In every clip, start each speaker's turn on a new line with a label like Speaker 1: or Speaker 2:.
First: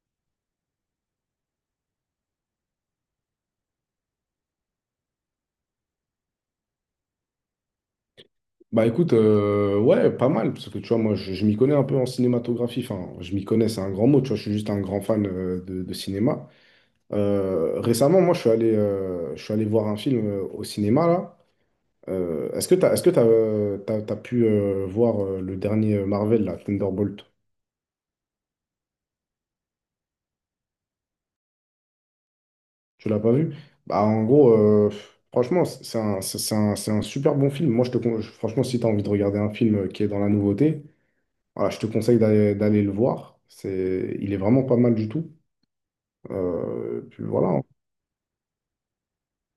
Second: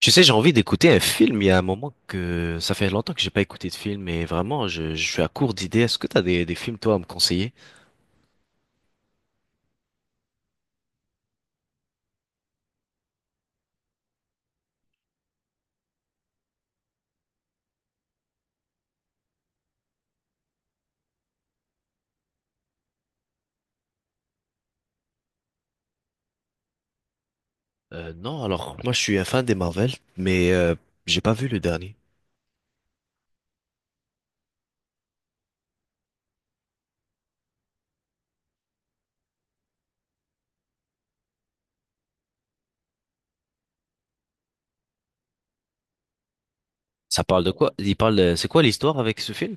Speaker 1: Tu sais, j'ai envie d'écouter un film. Il y a un moment que ça fait longtemps que j'ai pas écouté de film et vraiment, je suis à court d'idées. Est-ce que t'as des films, toi, à me conseiller?
Speaker 2: Bah écoute, ouais, pas mal, parce que tu vois, moi, je m'y connais un peu en cinématographie, enfin, je m'y connais, c'est un grand mot, tu vois, je suis juste un grand fan de cinéma. Récemment, moi, je suis allé voir un film au cinéma, là. Est-ce que t'as, t'as pu voir le dernier Marvel, là, Thunderbolt?
Speaker 1: Non, alors, moi, je suis un fan des Marvel, mais j'ai pas vu le dernier.
Speaker 2: Tu l'as pas vu? Bah en gros, franchement, c'est un super bon film. Moi, je te, con- je- franchement, si t'as envie de regarder un film qui est dans la nouveauté, voilà, je te conseille d'aller le voir. C'est, il est vraiment pas mal du tout. Puis
Speaker 1: Ça parle de
Speaker 2: voilà,
Speaker 1: quoi? C'est quoi l'histoire avec ce film?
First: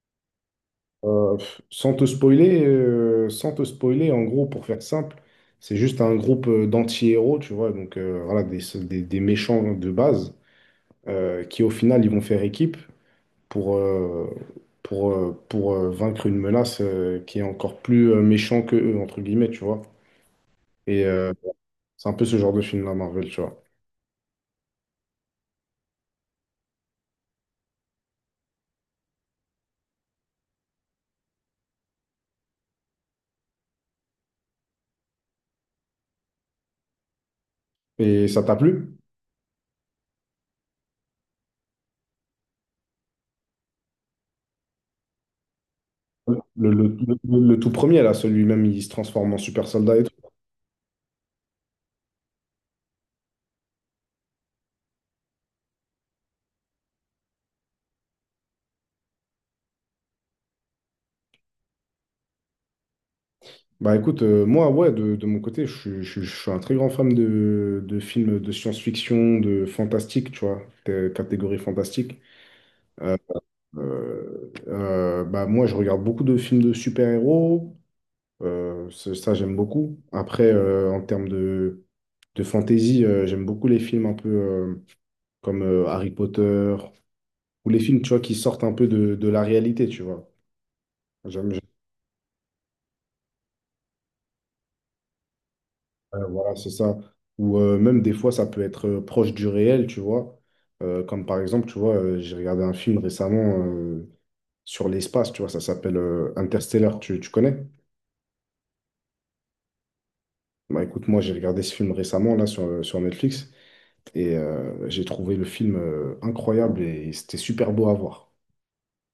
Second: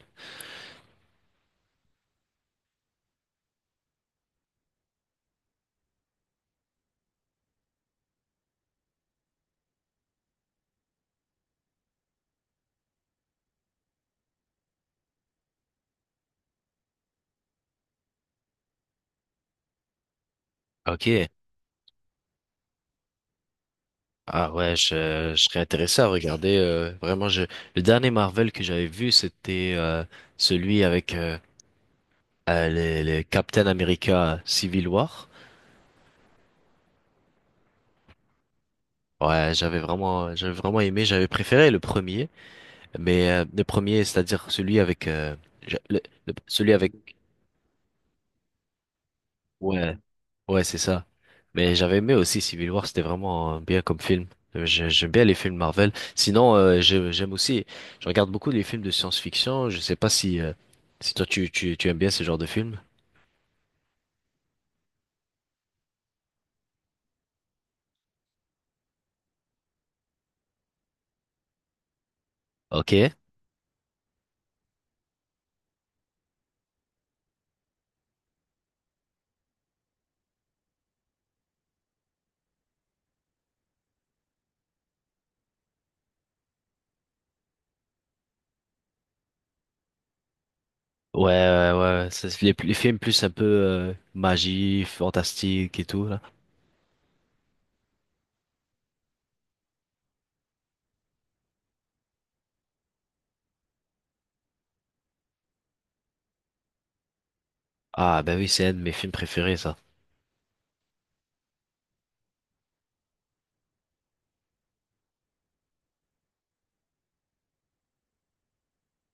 Speaker 2: Euh, sans te spoiler, en gros, pour faire simple, c'est juste un groupe d'anti-héros, tu vois, donc voilà, des méchants de base qui, au final, ils vont faire équipe pour, euh, pour vaincre une menace qui est encore plus méchant que eux, entre guillemets, tu vois. Et
Speaker 1: Ok.
Speaker 2: euh, c'est un peu ce genre de film-là, Marvel, tu vois.
Speaker 1: Ah ouais, je serais intéressé à regarder. Le dernier Marvel que j'avais vu, c'était celui avec le Captain America Civil War.
Speaker 2: Et ça t'a plu?
Speaker 1: Ouais, j'avais vraiment aimé, j'avais préféré le premier, mais le premier, c'est-à-dire celui avec, j'a- le-
Speaker 2: Le, le,
Speaker 1: celui avec,
Speaker 2: le tout premier, là, celui-même, il se transforme en super
Speaker 1: ouais,
Speaker 2: soldat et tout.
Speaker 1: ouais, c'est ça. Mais j'avais aimé aussi Civil War, c'était vraiment bien comme film. J'aime bien les films Marvel. Sinon, j'aime aussi, je regarde beaucoup les films de science-fiction. Je sais pas si toi tu aimes bien ce genre de films.
Speaker 2: Bah écoute, moi, ouais, de mon côté, je suis un très grand fan de films de science-fiction, de fantastique, tu vois, catégorie fantastique.
Speaker 1: Ok. Ouais,
Speaker 2: Euh, Bah moi, je regarde beaucoup de films de super-héros, j'aime beaucoup. Après, en termes de fantasy, j'aime beaucoup les films un peu comme Harry Potter, ou les films, tu vois, qui sortent un peu de la réalité, tu vois. J'aime
Speaker 1: ouais, ouais. C'est les films plus un peu magie, fantastique et tout là.
Speaker 2: Voilà, c'est ça. Ou même des fois, ça peut être proche du réel, tu vois. Comme par exemple, tu vois, j'ai regardé un film récemment sur l'espace, tu vois, ça s'appelle Interstellar, tu connais?
Speaker 1: Ah, ben oui, c'est un de mes films préférés, ça.
Speaker 2: Bah écoute, moi j'ai regardé ce film récemment, là, sur Netflix, et j'ai trouvé le film incroyable et c'était super beau à voir.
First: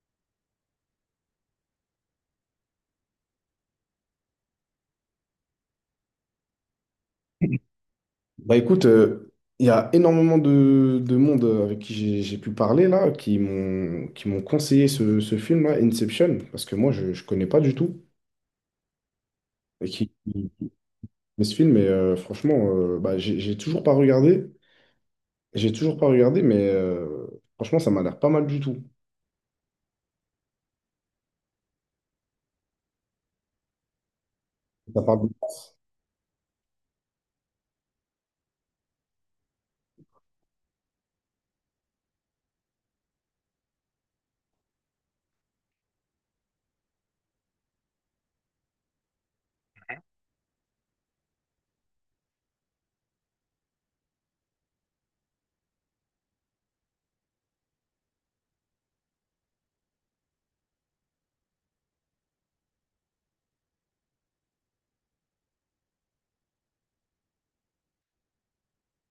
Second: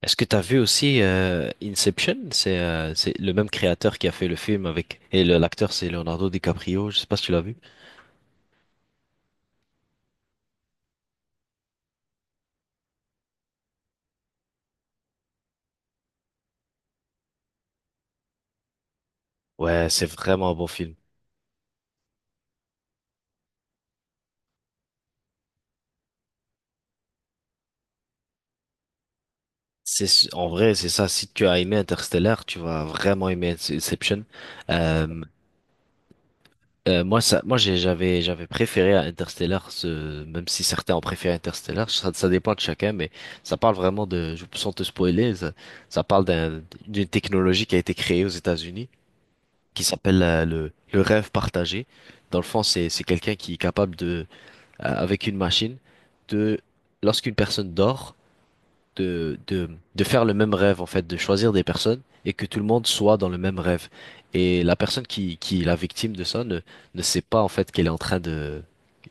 Speaker 1: Est-ce que t'as vu aussi Inception? C'est le même créateur qui a fait le film avec et l'acteur c'est Leonardo DiCaprio. Je sais pas si tu l'as vu.
Speaker 2: Bah écoute, il y a énormément de monde avec qui j'ai pu parler là, qui m'ont conseillé ce film-là, Inception, parce que moi je ne connais pas du tout,
Speaker 1: Ouais,
Speaker 2: et
Speaker 1: c'est
Speaker 2: qui,
Speaker 1: vraiment un bon film.
Speaker 2: mais ce film, est, franchement, j'ai toujours pas regardé. J'ai toujours pas regardé, mais franchement, ça m'a l'air pas mal du tout.
Speaker 1: En vrai, c'est ça. Si tu as aimé Interstellar, tu vas vraiment aimer Inception.
Speaker 2: Ça parle
Speaker 1: Euh,
Speaker 2: de-
Speaker 1: moi, j'avais préféré à Interstellar, ce, même si certains ont préféré Interstellar. Ça dépend de chacun, mais ça parle vraiment de, sans te spoiler, ça parle d'une technologie qui a été créée aux États-Unis qui s'appelle le rêve partagé. Dans le fond, c'est quelqu'un qui est capable de, avec une machine, de, lorsqu'une personne dort, de, de, de faire le même rêve, en fait, de choisir des personnes et que tout le monde soit dans le même rêve. Et la personne qui est la victime de ça ne sait pas, en fait, qu'elle est en train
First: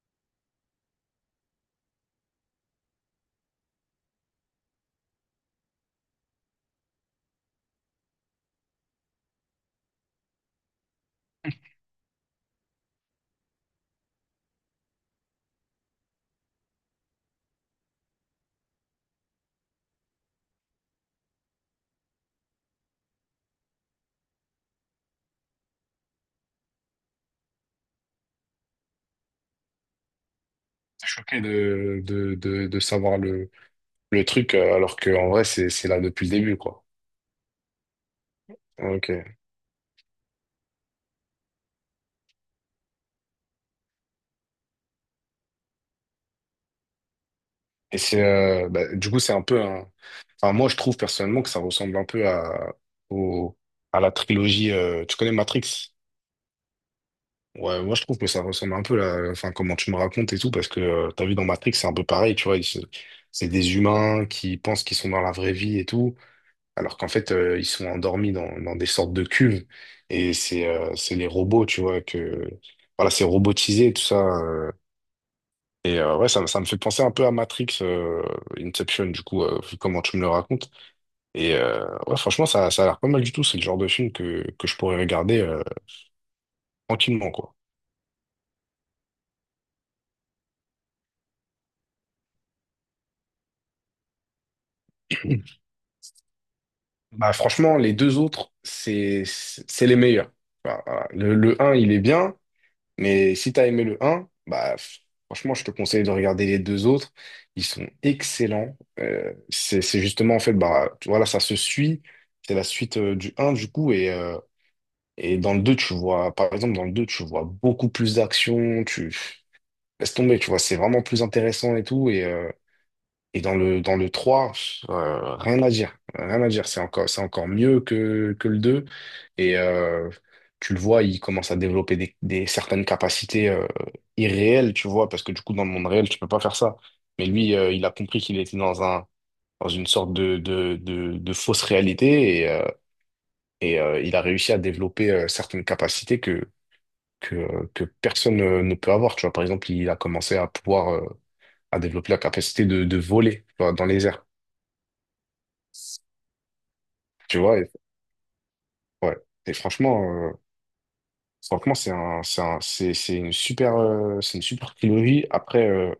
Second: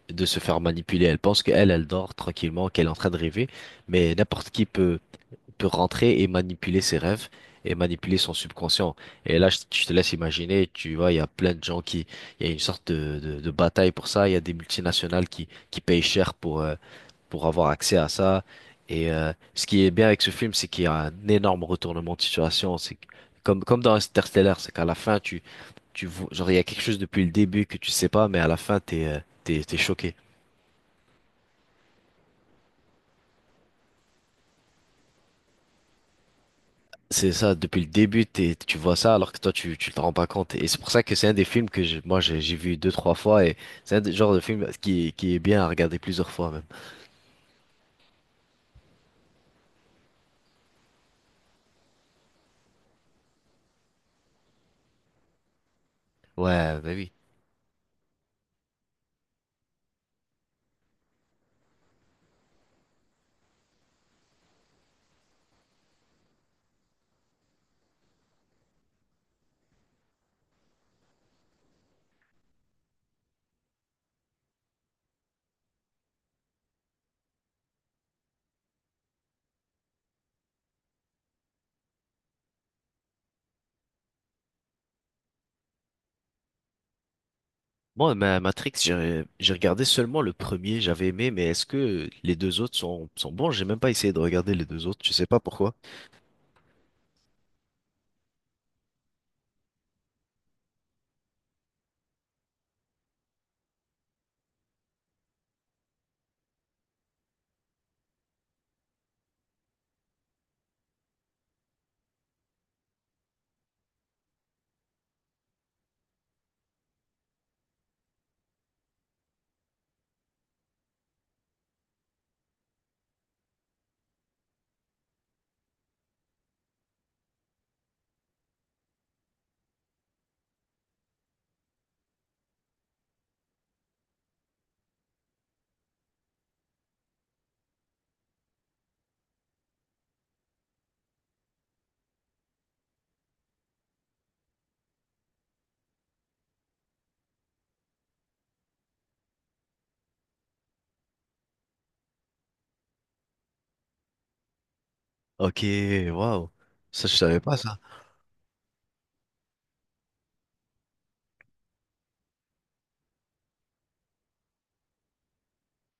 Speaker 1: de se faire manipuler. Elle pense qu'elle, elle dort tranquillement, qu'elle est en train de rêver, mais n'importe qui peut rentrer et manipuler ses rêves et manipuler son subconscient. Et là, je te laisse imaginer, tu vois, il y a plein de gens il y a une sorte de, de bataille pour ça. Il y a des multinationales qui payent cher pour avoir accès à ça. Et ce qui est bien avec ce film, c'est qu'il y a un énorme retournement de situation. Comme dans Interstellar, c'est qu'à la fin, genre, il y a quelque chose depuis le début que tu sais pas, mais à la fin, t'es choqué.
Speaker 2: T'es choqué de savoir le truc, alors que en vrai, c'est là depuis le début, quoi.
Speaker 1: C'est ça, depuis le début, tu vois ça alors que
Speaker 2: Ok.
Speaker 1: toi tu te rends pas compte. Et c'est pour ça que c'est un des films que moi j'ai vu deux, trois fois et c'est genre de film qui est bien à regarder plusieurs fois même.
Speaker 2: Et c'est, du coup, c'est un peu un. Enfin, moi, je trouve personnellement que ça ressemble un peu au, à la trilogie. Tu connais Matrix?
Speaker 1: Ouais, bah oui.
Speaker 2: Ouais, moi je trouve que ça ressemble un peu là, enfin comment tu me racontes et tout, parce que t'as vu dans Matrix, c'est un peu pareil, tu vois, c'est des humains qui pensent qu'ils sont dans la vraie vie et tout, alors qu'en fait ils sont endormis dans des sortes de cuves, et c'est les robots, tu vois, que voilà, c'est robotisé tout ça, ouais, ça me fait penser un peu à Matrix, Inception, du coup, vu comment tu me le racontes, et ouais, franchement ça a l'air pas mal du tout, c'est le genre de film que je pourrais regarder tranquillement, quoi.
Speaker 1: Moi, ma Matrix, j'ai regardé seulement le premier, j'avais aimé, mais est-ce que les deux autres sont bons? J'ai même pas essayé de regarder les deux autres, je sais pas pourquoi.
Speaker 2: Bah franchement, les deux autres, c'est les meilleurs. Bah, voilà. Le un il est bien, mais si t'as aimé le un franchement, je te conseille de regarder les deux autres. Ils sont excellents. C'est justement en fait, voilà, ça se suit. C'est la suite du un du coup et dans le 2 tu vois, par exemple, dans le 2 tu vois beaucoup plus d'action. Tu laisse tomber, tu vois, c'est vraiment plus intéressant et tout et dans le 3 rien à dire. Rien à dire. C'est encore mieux que le deux. Et euh, Tu le vois, il commence à développer certaines capacités irréelles, tu vois, parce que du coup, dans le monde réel, tu peux pas faire ça. Mais lui, il a compris qu'il était dans un, dans une sorte de fausse réalité et, il a réussi à développer certaines capacités que personne ne peut avoir. Tu vois, par exemple, il a commencé à pouvoir, à développer la capacité de voler, tu vois, dans les airs.
Speaker 1: Ok, waouh. Ça, je
Speaker 2: Tu
Speaker 1: savais pas
Speaker 2: vois, et,
Speaker 1: ça.
Speaker 2: ouais. Et franchement, franchement, c'est une super trilogie. Après,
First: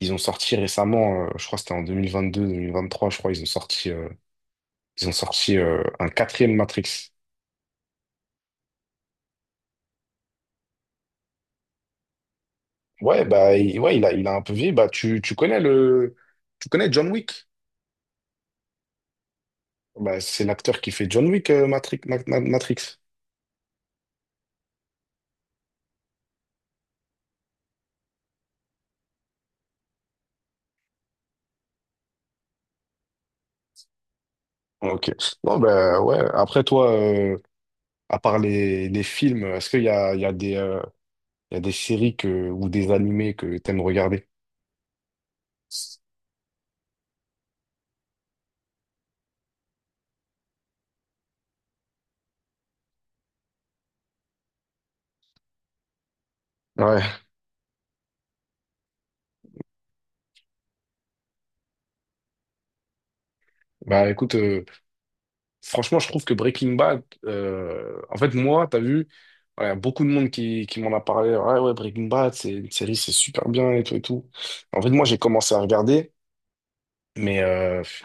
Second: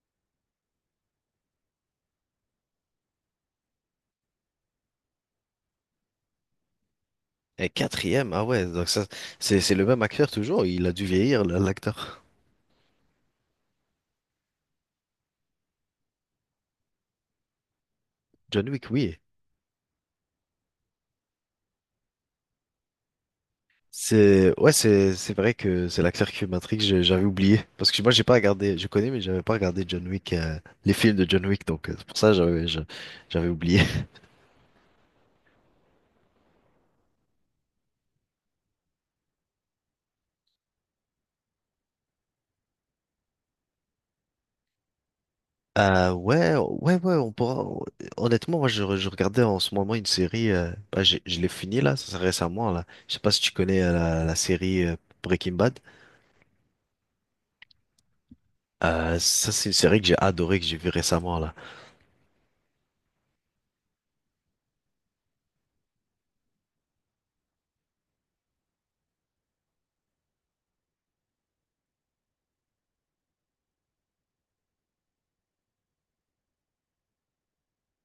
Speaker 2: ils ont sorti récemment, je crois que c'était en deux mille vingt trois je crois, ils ont sorti, un quatrième Matrix.
Speaker 1: Et quatrième, ah ouais, donc ça, c'est le même acteur toujours, il a dû vieillir, l'acteur.
Speaker 2: Ouais, ouais, il a un peu vieilli. Tu connais le, tu connais John Wick.
Speaker 1: John Wick, oui.
Speaker 2: Bah, c'est l'acteur qui fait John Wick, Matrix.
Speaker 1: C'est ouais, c'est vrai que c'est l'acteur qui fait Matrix, j'avais oublié parce que moi j'ai pas regardé, je connais mais j'avais pas regardé John Wick les films de John Wick donc c'est pour ça que j'avais oublié.
Speaker 2: Ok. Bon, bah, ouais. Après, toi, à part les films, est-ce qu'il y a, il y a des, il y a des séries que, ou des animés que t'aimes regarder.
Speaker 1: Ouais, ouais ouais, honnêtement moi je regardais en ce moment une série bah, je l'ai fini là, ça c'est récemment là. Je sais pas si tu connais la série Breaking Bad.
Speaker 2: Ouais.
Speaker 1: Ça c'est une série que j'ai adorée que j'ai vue récemment là.
Speaker 2: Bah écoute, franchement, je trouve que Breaking Bad, en fait, moi, t'as vu, voilà, beaucoup de monde qui m'en a parlé. Ouais, ouais, Breaking Bad, c'est une série, c'est super bien et tout et tout. En fait, moi, j'ai commencé à regarder, mais je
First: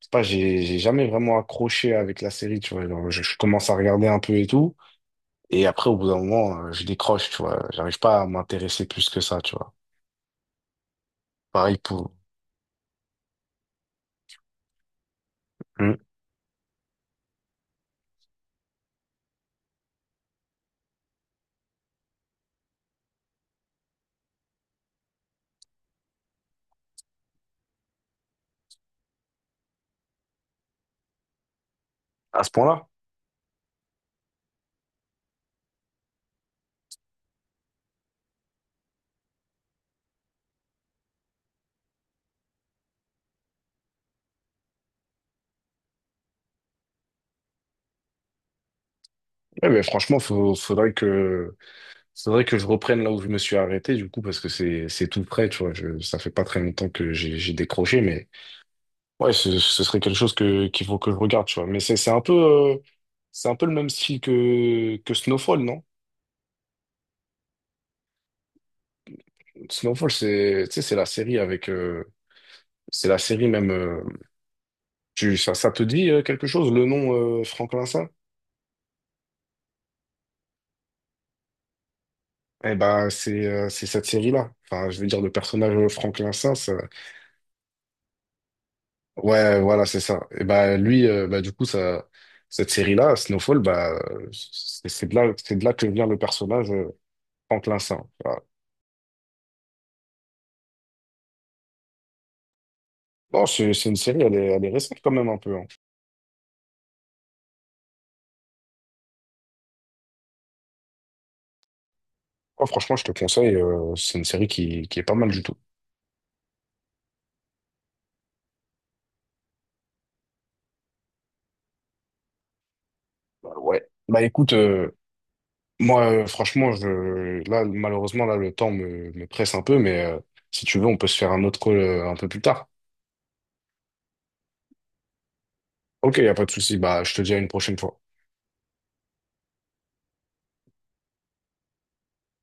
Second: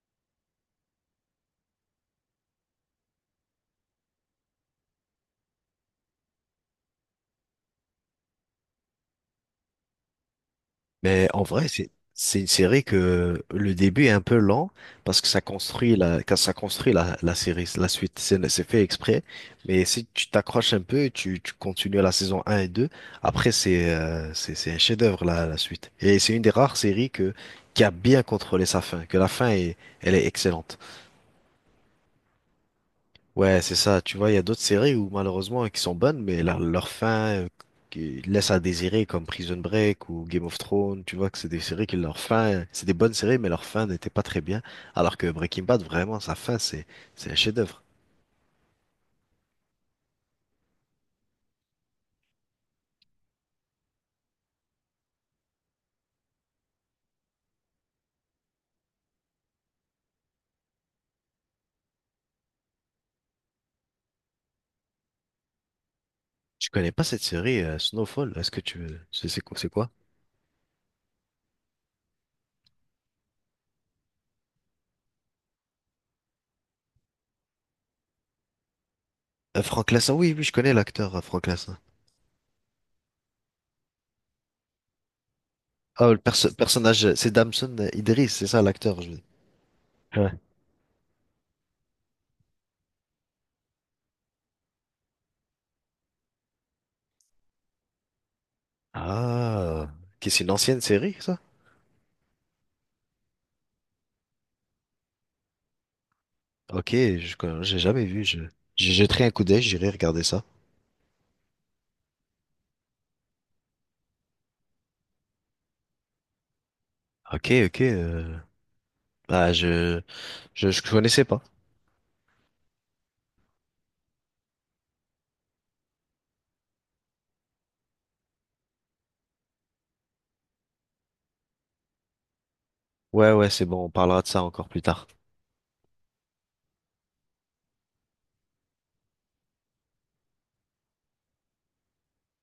Speaker 2: sais pas, j'ai jamais vraiment accroché avec la série, tu vois. Genre, je commence à regarder un peu et tout, et après, au bout d'un moment, je décroche, tu vois. J'arrive pas à m'intéresser plus que ça, tu vois.
Speaker 1: Mais en vrai,
Speaker 2: Pareil
Speaker 1: c'est
Speaker 2: pour.
Speaker 1: c'est une série que le début est un peu lent parce que ça
Speaker 2: Hmm.
Speaker 1: construit la quand ça construit la série, la suite, c'est fait exprès. Mais si tu t'accroches un peu, tu continues la saison un et 2. Après c'est un chef-d'œuvre la suite. Et c'est une des rares séries que qui a bien contrôlé sa fin, que la fin est elle est excellente.
Speaker 2: À ce point-là?
Speaker 1: Ouais, c'est ça. Tu vois, il y a d'autres séries où malheureusement qui sont bonnes, mais leur fin qui laisse à désirer, comme Prison Break ou Game of Thrones. Tu vois que c'est des séries qui leur fin, c'est des bonnes séries, mais leur fin n'était pas très bien. Alors que Breaking Bad, vraiment, sa fin, c'est un chef-d'œuvre.
Speaker 2: Ouais, mais franchement, faudrait faudrait que je reprenne là où je me suis arrêté, du coup, parce que c'est tout prêt, tu vois. Je, ça fait pas très longtemps que j'ai décroché, mais ouais, ce serait quelque chose que, qu'il faut que je regarde, tu vois. Mais c'est un peu le même style que Snowfall, non?
Speaker 1: Je connais pas cette série Snowfall. Est-ce que tu veux- c'est quoi? C'est quoi?
Speaker 2: Snowfall, c'est, tu sais, c'est la série avec, c'est la série même, ça te dit quelque chose, le nom, Franklin Saint?
Speaker 1: Frank Lassin. Oui, oui, je connais l'acteur Frank Lassin.
Speaker 2: Eh ben, c'est cette série-là. Enfin, je veux dire, le personnage
Speaker 1: Ah, le
Speaker 2: Franklin
Speaker 1: perso-
Speaker 2: Saint,
Speaker 1: personnage, c'est Damson Idris, c'est ça l'acteur. Je veux dire.
Speaker 2: ouais, voilà, c'est ça.
Speaker 1: Ouais.
Speaker 2: Et bah lui, du coup, ça, cette série-là, Snowfall, c'est de là que vient le personnage Franklin Saint. Voilà.
Speaker 1: Ah, qui c'est une ancienne série, ça?
Speaker 2: Bon, c'est une série, elle est récente quand même un peu. Hein.
Speaker 1: Ok, j'ai jamais vu. J'ai jeté un coup d'œil, j'irai regarder ça.
Speaker 2: Oh, franchement, je te conseille. C'est une série qui est pas mal du tout.
Speaker 1: Ok, ok. Bah, je connaissais pas.
Speaker 2: Bah, ouais. Bah écoute, moi, franchement, là, malheureusement, là, me presse un peu, mais si tu veux, on peut se faire un autre call un peu plus tard.
Speaker 1: Ouais, ouais, c'est bon, on parlera de ça encore plus tard.
Speaker 2: Ok, y a pas de souci. Bah, je te dis à une prochaine fois.